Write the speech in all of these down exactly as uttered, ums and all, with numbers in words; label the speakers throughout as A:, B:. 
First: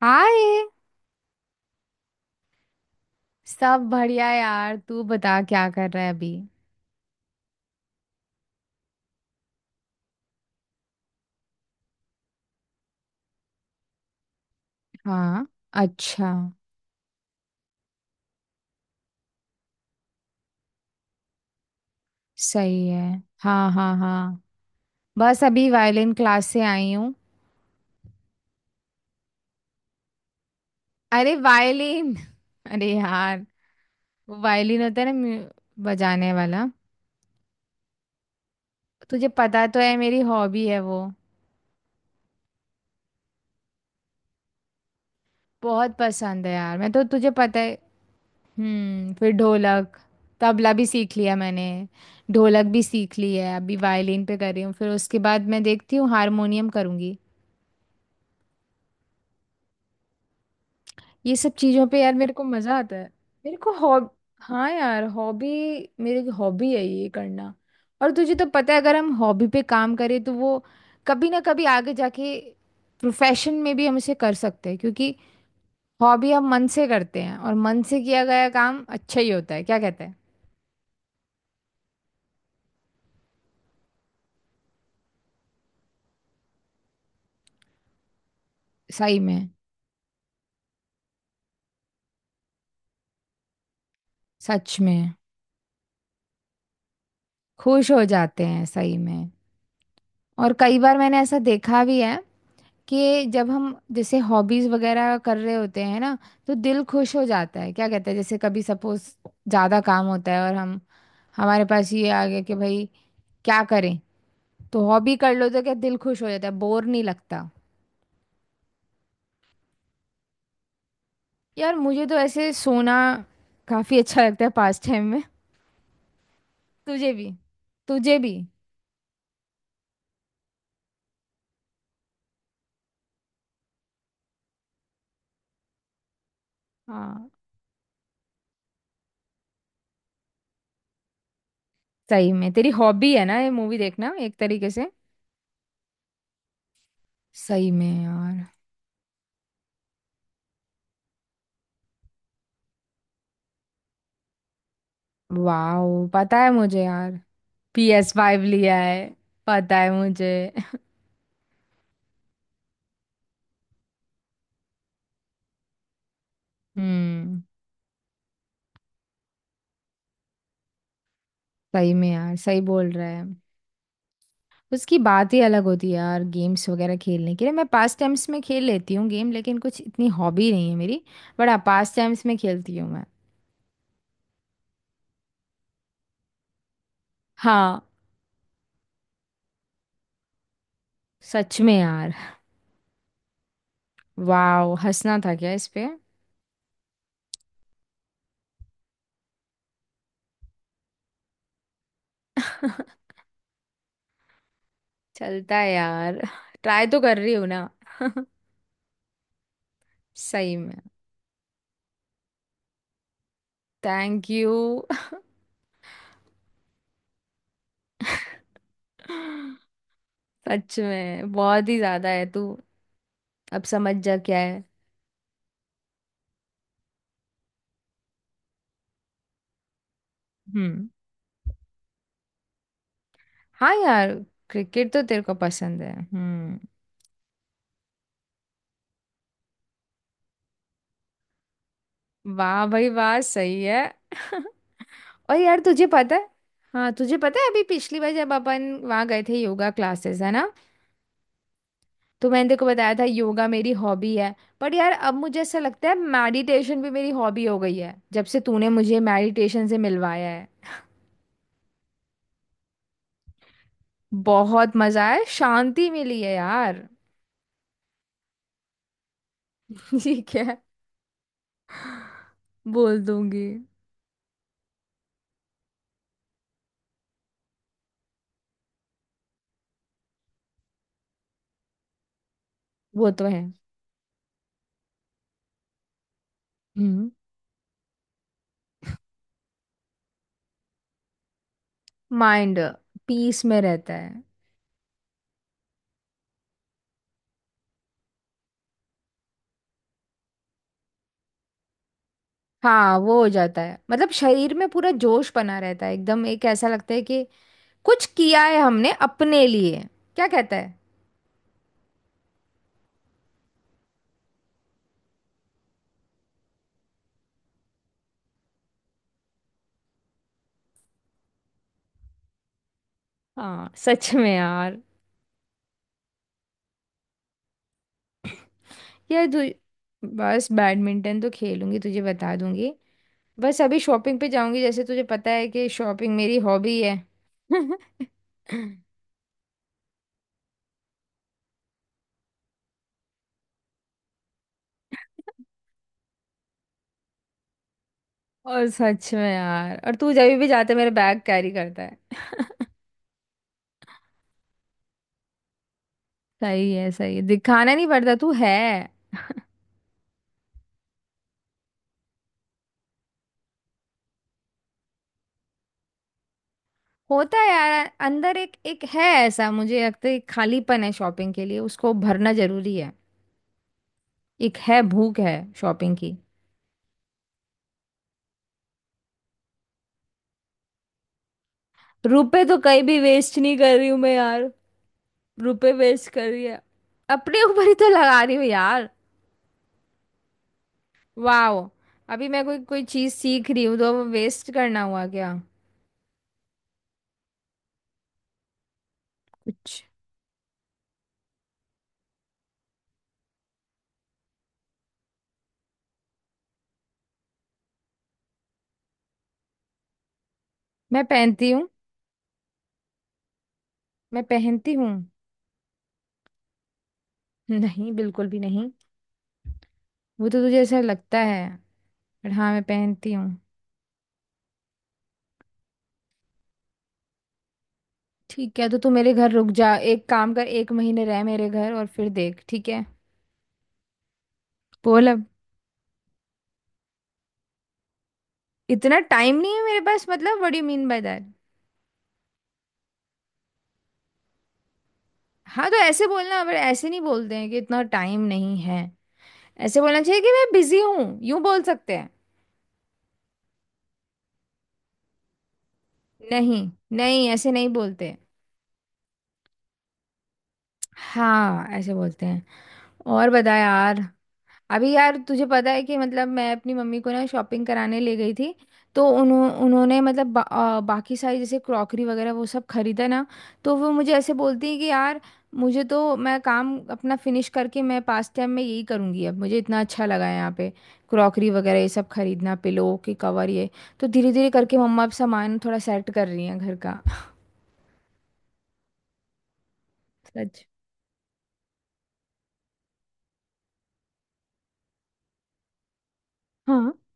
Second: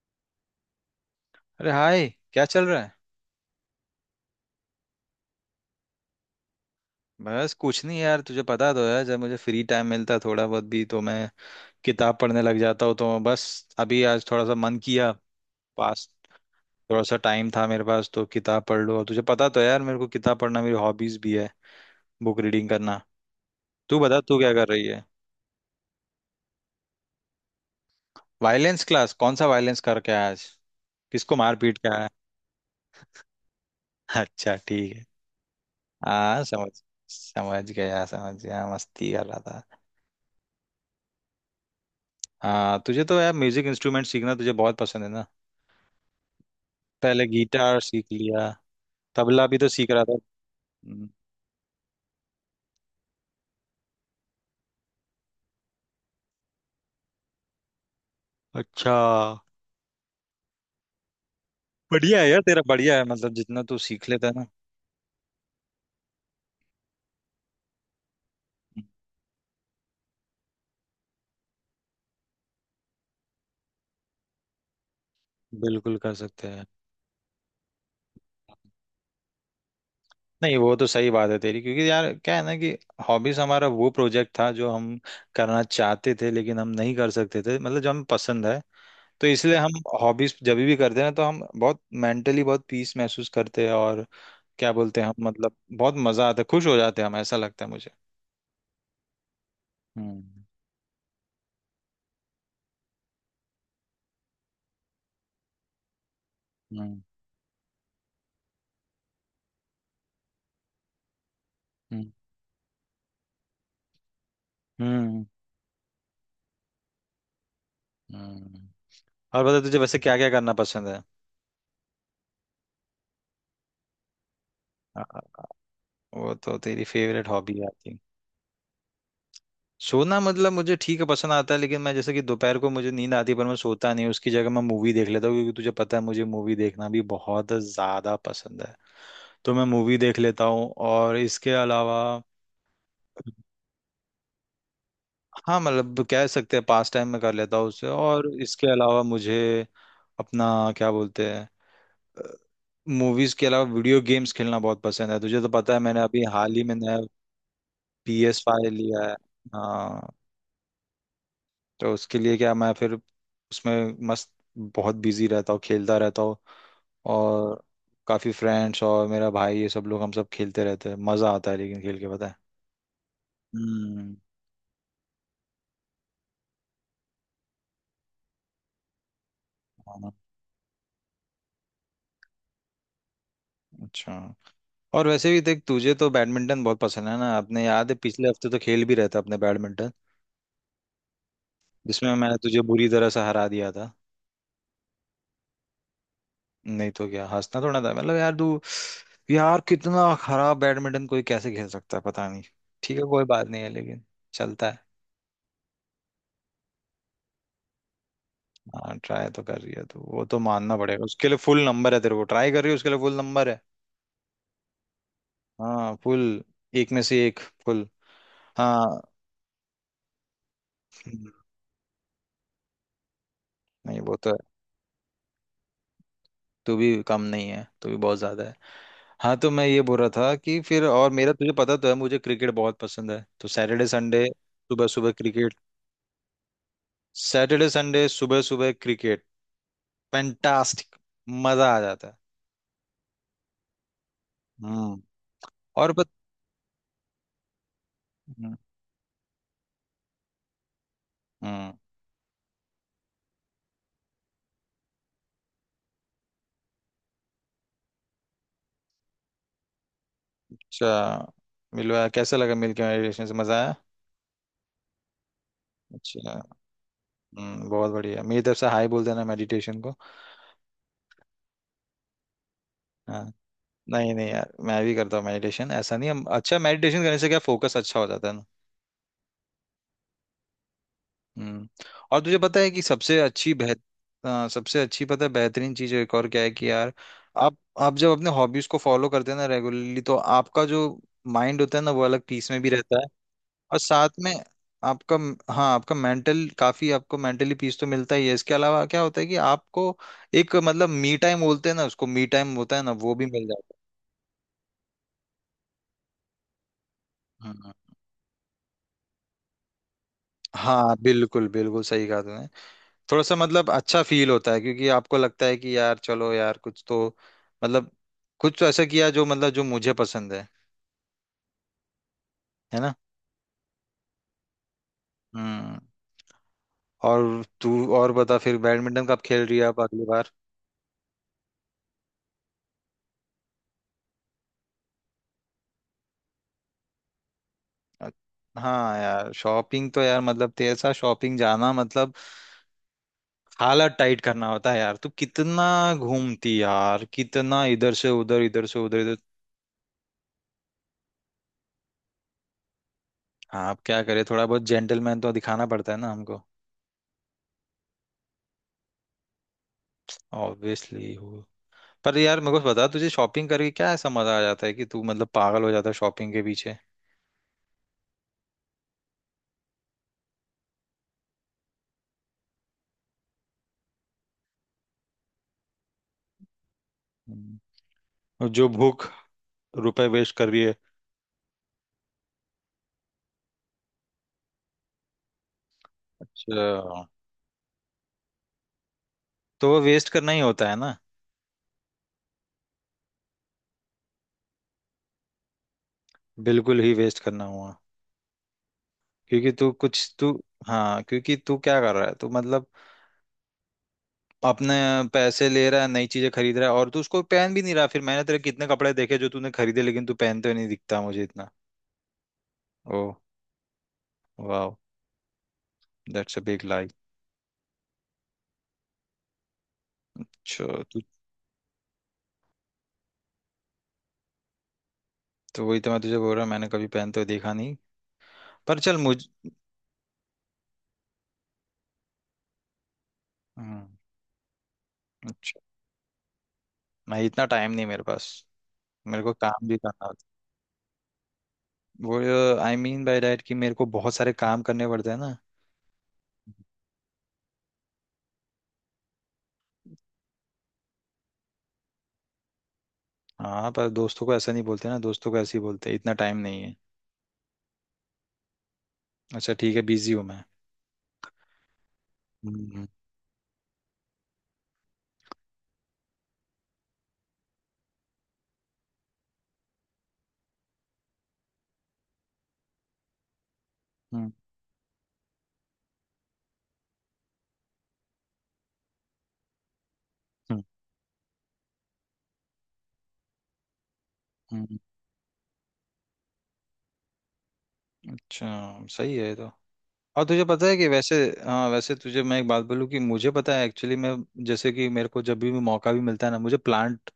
A: हाय।
B: अरे हाय। क्या चल रहा है?
A: सब बढ़िया यार, तू बता क्या कर रहा है अभी।
B: बस कुछ नहीं यार, तुझे पता तो है जब मुझे फ्री टाइम मिलता है थोड़ा बहुत भी तो मैं किताब पढ़ने लग जाता हूँ। तो बस अभी आज थोड़ा सा मन किया।
A: हाँ।
B: पास
A: अच्छा।
B: थोड़ा सा टाइम था मेरे पास तो किताब पढ़ लो, और तुझे पता तो है यार मेरे को किताब पढ़ना मेरी हॉबीज भी है, बुक रीडिंग
A: सही
B: करना।
A: है। हाँ, हाँ,
B: तू बता तू
A: हाँ।
B: क्या कर रही है?
A: बस अभी वायलिन क्लास से आई हूँ।
B: Violins class? कौन सा वायलेंस करके आया आज?
A: अरे
B: किसको मार पीट के आया?
A: वायलिन अरे यार। वो
B: अच्छा
A: वायलिन
B: ठीक
A: होता है
B: है।
A: ना, म्यू- बजाने
B: हाँ
A: वाला।
B: समझ समझ गया, समझ गया, मस्ती कर
A: तुझे
B: रहा था।
A: पता तो है, मेरी हॉबी है वो।
B: हाँ, तुझे तो यार म्यूजिक इंस्ट्रूमेंट सीखना तुझे बहुत पसंद है ना।
A: बहुत पसंद है यार, मैं तो,
B: पहले
A: तुझे पता है।
B: गिटार सीख लिया,
A: हम्म, फिर
B: तबला भी तो सीख
A: ढोलक।
B: रहा था।
A: तबला भी
B: हम्म,
A: सीख लिया मैंने। ढोलक भी सीख ली है, अभी वायलिन पे कर रही हूँ, फिर उसके बाद मैं देखती हूँ हारमोनियम करूँगी।
B: अच्छा।
A: ये सब चीजों पे यार
B: बढ़िया है
A: मेरे
B: यार
A: को
B: तेरा,
A: मजा आता
B: बढ़िया
A: है।
B: है मतलब
A: मेरे
B: जितना
A: को
B: तू सीख
A: हॉब
B: लेता है ना।
A: हाँ यार, हॉबी। मेरी हॉबी है ये करना। और तुझे तो पता है,
B: हम्म,
A: अगर हम हॉबी पे काम करें तो वो कभी ना कभी आगे जाके प्रोफेशन में भी हम इसे कर सकते हैं, क्योंकि
B: बिल्कुल कर
A: हॉबी हम
B: सकते हैं।
A: मन से करते हैं, और मन से किया गया काम अच्छा ही होता है, क्या कहते हैं।
B: नहीं वो तो सही बात है तेरी, क्योंकि यार क्या है ना कि हॉबीज हमारा वो प्रोजेक्ट था जो हम करना चाहते थे लेकिन हम नहीं कर सकते थे, मतलब जो हमें पसंद है।
A: सही
B: तो
A: में।
B: इसलिए हम हॉबीज जब भी करते हैं ना तो हम बहुत मेंटली बहुत पीस महसूस करते हैं, और क्या
A: सच
B: बोलते हैं
A: में।
B: हम, मतलब बहुत मजा आता है, खुश हो जाते हैं हम, ऐसा लगता है
A: खुश
B: मुझे।
A: हो जाते हैं, सही में।
B: हम्म।
A: और कई बार मैंने ऐसा देखा भी है कि जब हम जैसे हॉबीज वगैरह कर रहे होते हैं ना, तो दिल
B: हम्म।
A: खुश हो जाता है, क्या कहते हैं, जैसे कभी सपोज ज्यादा काम होता है, और हम हमारे पास ये
B: हम्म।
A: आ गया कि भाई क्या करें, तो हॉबी
B: हम्म।
A: कर लो तो क्या दिल खुश हो जाता है, बोर नहीं लगता।
B: हम्म। और बता, तुझे वैसे क्या क्या करना पसंद है?
A: यार मुझे तो ऐसे सोना काफी अच्छा लगता है, पास
B: आ,
A: टाइम में।
B: वो तो तेरी
A: तुझे
B: फेवरेट
A: भी।
B: हॉबी है आई थिंक।
A: तुझे भी।
B: सोना मतलब मुझे ठीक है पसंद आता है, लेकिन मैं जैसे कि दोपहर को मुझे नींद आती है पर मैं सोता नहीं, उसकी जगह मैं मूवी देख लेता हूँ, क्योंकि तुझे पता है मुझे मूवी देखना भी
A: हाँ,
B: बहुत ज्यादा पसंद है। तो मैं मूवी देख लेता हूँ। और इसके अलावा
A: सही में तेरी हॉबी है ना ये, मूवी देखना, एक तरीके से।
B: हाँ, मतलब कह सकते हैं पास टाइम में कर लेता हूँ
A: सही
B: उससे।
A: में
B: और
A: यार।
B: इसके अलावा मुझे अपना क्या बोलते हैं, मूवीज के अलावा वीडियो गेम्स खेलना बहुत पसंद है, तुझे तो पता है मैंने
A: वाह,
B: अभी
A: पता है
B: हाल ही में
A: मुझे
B: नया
A: यार, P S
B: P S
A: five
B: five
A: लिया
B: लिया
A: है।
B: है।
A: पता है
B: हाँ।
A: मुझे।
B: तो उसके लिए क्या मैं फिर उसमें मस्त बहुत बिजी रहता हूँ, खेलता रहता हूँ।
A: हम्म।
B: और काफी फ्रेंड्स और मेरा भाई ये सब लोग हम सब खेलते रहते हैं, मजा आता है लेकिन
A: सही
B: खेल
A: में
B: के पता
A: यार,
B: है।
A: सही बोल रहा है।
B: हम्म।
A: उसकी बात ही अलग होती है यार, गेम्स वगैरह खेलने के लिए मैं पास टाइम्स में खेल लेती हूँ गेम, लेकिन कुछ इतनी
B: हाँ,
A: हॉबी नहीं है मेरी। बट हाँ, पास टाइम्स में खेलती हूँ मैं।
B: अच्छा। और वैसे भी देख, तुझे तो बैडमिंटन बहुत पसंद है ना, अपने
A: हाँ,
B: याद है पिछले हफ्ते तो खेल भी रहे थे अपने बैडमिंटन,
A: सच में यार।
B: जिसमें मैं तुझे बुरी तरह से हरा दिया था।
A: वाओ, हंसना था क्या इस पे।
B: नहीं तो क्या हंसना थोड़ा था, मतलब यार तू, यार कितना खराब बैडमिंटन, कोई कैसे खेल सकता है पता नहीं। ठीक है कोई बात नहीं है, लेकिन चलता है।
A: चलता है यार, ट्राई तो कर रही हूँ ना।
B: हाँ ट्राई तो कर रही है तो वो तो
A: सही
B: मानना
A: में,
B: पड़ेगा, उसके लिए फुल नंबर है तेरे को, ट्राई कर रही है उसके लिए फुल नंबर है।
A: Thank you.
B: हाँ फुल, एक में से एक फुल। हाँ।
A: सच में बहुत ही ज्यादा है तू, अब समझ
B: नहीं
A: जा
B: वो तो
A: क्या
B: है,
A: है।
B: तू भी कम नहीं है, तू भी बहुत ज्यादा है। हाँ तो मैं ये बोल रहा था कि फिर,
A: हम्म।
B: और मेरा तुझे पता तो है मुझे क्रिकेट बहुत पसंद है, तो
A: हाँ
B: सैटरडे
A: यार,
B: संडे सुबह
A: क्रिकेट तो
B: सुबह
A: तेरे को
B: क्रिकेट
A: पसंद है। हम्म।
B: सैटरडे संडे सुबह सुबह क्रिकेट, फैंटास्टिक, मजा आ जाता है।
A: वाह भाई वाह, सही है।
B: हम्म।
A: और यार तुझे
B: और बत
A: पता है। हाँ, तुझे पता है अभी, पिछली बार जब
B: हम्म।
A: अपन वहाँ गए थे योगा क्लासेस है ना,
B: हम्म,
A: तो मैंने तेको बताया था योगा मेरी हॉबी है। पर यार अब मुझे ऐसा लगता है, मेडिटेशन भी मेरी हॉबी हो गई है, जब से तूने मुझे मेडिटेशन से मिलवाया है।
B: अच्छा। मिलवा कैसा लगा, मिलके मेडिटेशन से मजा आया?
A: बहुत मजा आया, शांति मिली है
B: अच्छा।
A: यार।
B: हम्म, बहुत बढ़िया, मेरी तरफ से हाई बोल देना मेडिटेशन को।
A: ठीक है, बोल
B: हाँ।
A: दूंगी।
B: नहीं नहीं यार मैं भी करता हूँ मेडिटेशन, ऐसा नहीं हम, अच्छा मेडिटेशन करने से क्या फोकस अच्छा हो जाता है ना। हम्म और तुझे पता है कि
A: वो
B: सबसे
A: तो है।
B: अच्छी बेहत हाँ, सबसे अच्छी पता है बेहतरीन चीज एक और क्या है कि यार
A: हम्म।
B: आप आप जब अपने हॉबीज को फॉलो करते हैं ना रेगुलरली, तो आपका जो माइंड होता है ना वो अलग पीस
A: माइंड
B: में भी रहता है।
A: पीस में
B: और
A: रहता
B: साथ
A: है।
B: में आपका, हाँ आपका मेंटल, काफी आपको मेंटली पीस तो मिलता ही है, इसके अलावा क्या होता है कि आपको एक मतलब मी टाइम बोलते हैं ना उसको, मी टाइम होता है ना
A: हाँ,
B: वो
A: वो
B: भी
A: हो
B: मिल
A: जाता
B: जाता
A: है, मतलब शरीर में पूरा जोश बना रहता है एकदम, एक ऐसा लगता है कि
B: है। हम्म
A: कुछ किया है हमने अपने लिए, क्या कहता है।
B: हाँ बिल्कुल बिल्कुल सही कहा तुमने। थोड़ा सा मतलब अच्छा फील होता है, क्योंकि आपको लगता है कि यार चलो यार कुछ तो मतलब कुछ तो ऐसा किया जो मतलब जो मुझे पसंद है है ना।
A: हाँ, सच में यार।
B: हम्म और तू और बता, फिर बैडमिंटन कब
A: ये
B: खेल रही है आप अगली
A: तू
B: बार?
A: बस, बैडमिंटन तो खेलूंगी तुझे बता दूंगी। बस अभी शॉपिंग पे जाऊंगी, जैसे तुझे पता है कि शॉपिंग मेरी हॉबी है।
B: अ- हाँ यार शॉपिंग तो यार, मतलब तेरे साथ शॉपिंग जाना मतलब हालत टाइट करना होता है यार, तू कितना घूमती यार, कितना इधर से उधर, इधर
A: और
B: से उधर,
A: सच
B: इधर
A: में यार, और तू जब भी जाते मेरा बैग कैरी करता है।
B: हाँ अब क्या करे, थोड़ा बहुत जेंटलमैन तो दिखाना पड़ता है ना हमको।
A: सही है, सही है, दिखाना नहीं पड़ता, तू है।
B: ऑब्वियसली हो। पर यार मेरे को बता, तुझे शॉपिंग करके क्या ऐसा मजा आ जाता है कि तू मतलब पागल हो जाता है शॉपिंग के पीछे?
A: होता है यार, अंदर एक एक है ऐसा मुझे लगता है, एक खालीपन है शॉपिंग के लिए, उसको भरना जरूरी है। एक है, भूख है शॉपिंग की।
B: हम्म। और जो भूख, रुपए वेस्ट कर रही है।
A: रुपए तो कहीं भी वेस्ट नहीं कर रही हूँ मैं यार। रुपए वेस्ट कर रही है।
B: अच्छा।
A: अपने ऊपर ही तो लगा रही हूँ यार।
B: तो वो वेस्ट करना ही होता है ना।
A: वाह। अभी मैं कोई कोई चीज सीख रही हूँ तो वेस्ट करना हुआ क्या।
B: बिल्कुल ही वेस्ट करना हुआ, क्योंकि तू
A: कुछ।
B: कुछ तू हाँ क्योंकि तू क्या कर रहा है, तू मतलब अपने पैसे ले रहा है, नई चीजें खरीद रहा है, और तू उसको पहन भी नहीं रहा। फिर मैंने तेरे कितने कपड़े देखे जो तूने खरीदे लेकिन तू पहनते हुए नहीं दिखता
A: मैं
B: मुझे
A: पहनती
B: इतना।
A: हूँ।
B: ओ।
A: मैं पहनती
B: वाह।
A: हूँ।
B: दैट्स अ बिग लाई।
A: नहीं, बिल्कुल भी नहीं। वो तो तुझे
B: अच्छा
A: ऐसा
B: तू
A: लगता है। पर हाँ, मैं पहनती हूँ।
B: तो वही तो मैं तुझे बोल रहा हूँ, मैंने कभी पहनते हुए देखा नहीं।
A: ठीक है, तो
B: पर
A: तू
B: चल
A: मेरे
B: मुझ
A: घर रुक जा, एक काम कर, एक महीने रह मेरे घर और फिर देख, ठीक है।
B: हम्म,
A: बोल अब।
B: अच्छा। मैं इतना टाइम नहीं मेरे पास,
A: इतना
B: मेरे को
A: टाइम नहीं है
B: काम भी
A: मेरे
B: करना
A: पास
B: होता
A: मतलब, what do you mean by that.
B: है। वो आई मीन बाय डैट कि मेरे को बहुत सारे काम करने पड़ते हैं ना।
A: हाँ, तो ऐसे बोलना, पर ऐसे नहीं बोलते हैं कि इतना टाइम नहीं है। ऐसे बोलना चाहिए कि मैं बिजी हूँ, यूं बोल सकते हैं।
B: हाँ पर दोस्तों को ऐसा नहीं बोलते ना, दोस्तों को ऐसे ही बोलते हैं इतना टाइम
A: नहीं,
B: नहीं है।
A: नहीं ऐसे नहीं बोलते।
B: अच्छा ठीक है, बिजी हूँ मैं।
A: हाँ, ऐसे बोलते हैं।
B: हम्म। हम्म।
A: और बता यार। अभी यार तुझे पता है कि मतलब मैं अपनी मम्मी को ना शॉपिंग कराने ले गई थी। तो उन्हों उन्होंने मतलब बा, आ, बाकी सारी जैसे क्रॉकरी वगैरह वो सब खरीदा ना। तो वो मुझे
B: हम्म।
A: ऐसे बोलती है कि यार मुझे तो, मैं काम अपना फिनिश करके मैं पास टाइम में यही करूँगी, अब मुझे इतना अच्छा लगा है यहाँ
B: हम्म।
A: पे, क्रॉकरी वगैरह ये सब खरीदना, पिलो के कवर, ये। तो धीरे धीरे करके
B: हम्म।
A: मम्मा अब सामान थोड़ा सेट कर रही हैं घर का।
B: अच्छा। सही है ये तो। और तुझे
A: सच।
B: पता है कि वैसे हाँ, वैसे तुझे मैं एक बात बोलूँ कि मुझे पता है एक्चुअली मैं, जैसे कि मेरे को जब भी मौका भी मिलता है ना मुझे
A: हाँ,
B: प्लांट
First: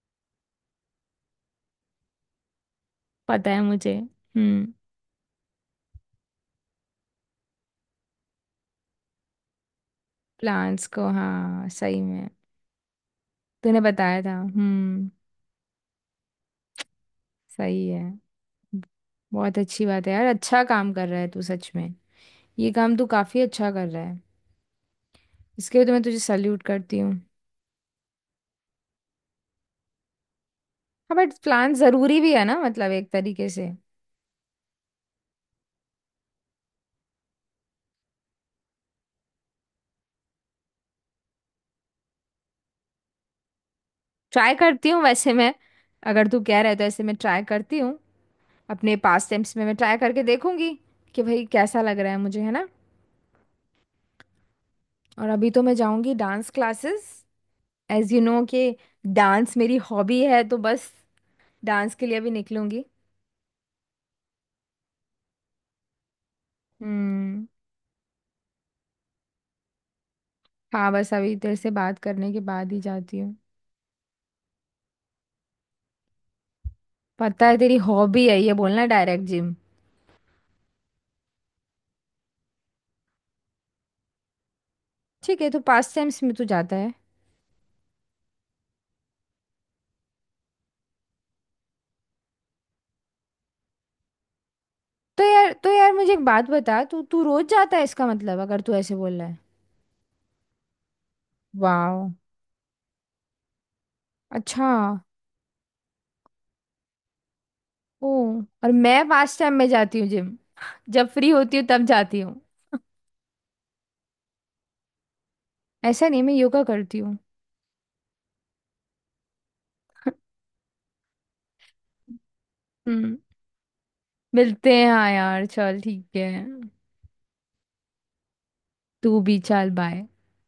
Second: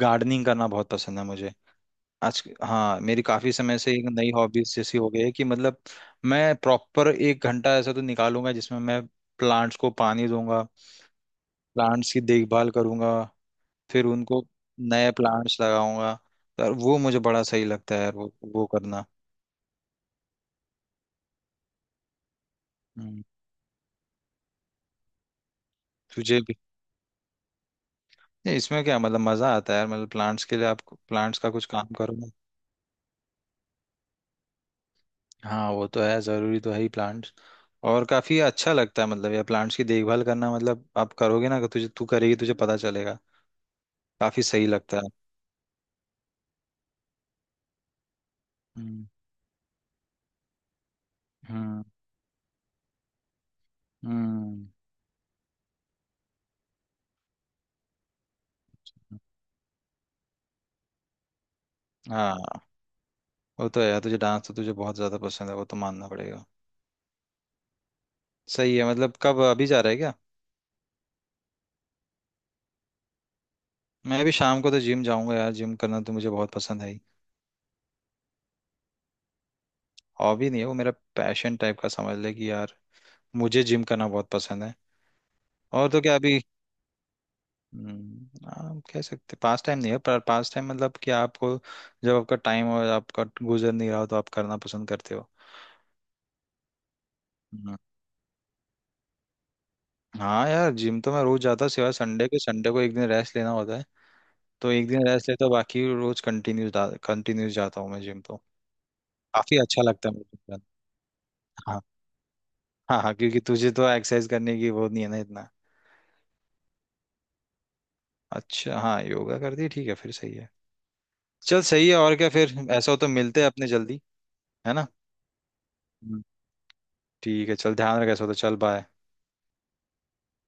B: गार्डनिंग करना बहुत पसंद है मुझे, आज हाँ मेरी
A: पता
B: काफी
A: है
B: समय से
A: मुझे।
B: एक नई
A: हम्म।
B: हॉबीज जैसी हो गई है कि मतलब मैं प्रॉपर एक घंटा ऐसा तो निकालूंगा जिसमें मैं प्लांट्स को पानी दूंगा,
A: प्लान्स को, हाँ सही
B: प्लांट्स की
A: में।
B: देखभाल करूंगा,
A: तूने
B: फिर
A: बताया था।
B: उनको
A: हम्म।
B: नए प्लांट्स लगाऊंगा। तो यार वो मुझे बड़ा सही
A: सही
B: लगता है
A: है,
B: यार, वो वो करना।
A: बहुत अच्छी बात है यार, अच्छा काम कर रहा है तू सच में। ये काम तू
B: हम्म,
A: काफी अच्छा कर रहा है। इसके लिए तो मैं तुझे
B: तुझे
A: सल्यूट करती हूँ।
B: नहीं इसमें क्या, मतलब मजा आता है यार मतलब प्लांट्स के लिए आप
A: हाँ बट
B: प्लांट्स का कुछ
A: प्लान
B: काम करो
A: जरूरी
B: ना।
A: भी है ना, मतलब एक तरीके से।
B: हाँ वो तो है, जरूरी तो है ही प्लांट्स। और काफी अच्छा लगता है, मतलब ये प्लांट्स की देखभाल करना, मतलब आप करोगे ना, तुझे तू करेगी तुझे पता चलेगा, काफी
A: ट्राई
B: सही
A: करती
B: लगता
A: हूँ
B: है।
A: वैसे मैं। अगर तू कह रहा है तो ऐसे मैं ट्राई करती हूँ, अपने
B: हम्म।
A: पास टाइम्स में मैं ट्राई करके देखूंगी कि भाई कैसा
B: हम्म।
A: लग रहा है मुझे, है ना।
B: हम्म
A: और अभी तो मैं जाऊंगी dance classes, as you know कि डांस मेरी हॉबी है, तो बस डांस के लिए भी
B: हाँ
A: निकलूंगी।
B: वो तो है यार, तुझे डांस तो तुझे बहुत ज्यादा पसंद है वो तो मानना पड़ेगा।
A: हम्म।
B: सही है। मतलब कब, अभी जा रहा है क्या?
A: हाँ बस अभी तेरे से बात करने के बाद ही जाती हूँ।
B: मैं भी शाम को तो जिम जाऊंगा यार, जिम करना तो मुझे बहुत पसंद है ही,
A: पता है, तेरी हॉबी है ये बोलना, डायरेक्ट जिम।
B: हॉबी नहीं है वो, मेरा पैशन टाइप का समझ ले कि यार मुझे जिम करना बहुत पसंद है।
A: ठीक है, तो
B: और
A: पास
B: तो क्या
A: टाइम्स में
B: अभी,
A: तू जाता है।
B: हम्म, आप कह सकते पास टाइम नहीं है पर पास टाइम मतलब कि आपको जब आपका टाइम और आपका गुजर नहीं रहा हो तो आप करना पसंद करते
A: तो
B: हो।
A: यार तो यार मुझे एक बात बता, तू तू रोज
B: हम्म,
A: जाता है इसका मतलब, अगर तू ऐसे बोल रहा है।
B: हाँ यार जिम तो मैं रोज जाता हूँ सिवाय
A: वाह।
B: संडे के, संडे को एक दिन रेस्ट लेना होता है
A: अच्छा।
B: तो एक दिन रेस्ट लेता हूँ, बाकी रोज कंटिन्यूस कंटिन्यूस जाता हूँ मैं
A: ओ,
B: जिम तो।
A: और मैं पास टाइम
B: काफी
A: में
B: अच्छा
A: जाती हूँ
B: लगता है मुझे
A: जिम,
B: gym
A: जब फ्री होती हूँ
B: जाना। हाँ।
A: तब जाती हूँ।
B: हाँ हाँ, क्योंकि तुझे तो एक्सरसाइज करने की वो नहीं है ना इतना।
A: ऐसा नहीं, मैं योगा करती हूँ।
B: अच्छा, हाँ योगा कर दी ठीक है फिर, सही है। चल सही है, और क्या, फिर ऐसा हो तो
A: हम्म।
B: मिलते हैं अपने जल्दी,
A: मिलते
B: है ना।
A: हैं हाँ यार, चल ठीक है।
B: ठीक है चल, ध्यान रख ऐसा तो, चल बाय।
A: तू भी, चल बाय।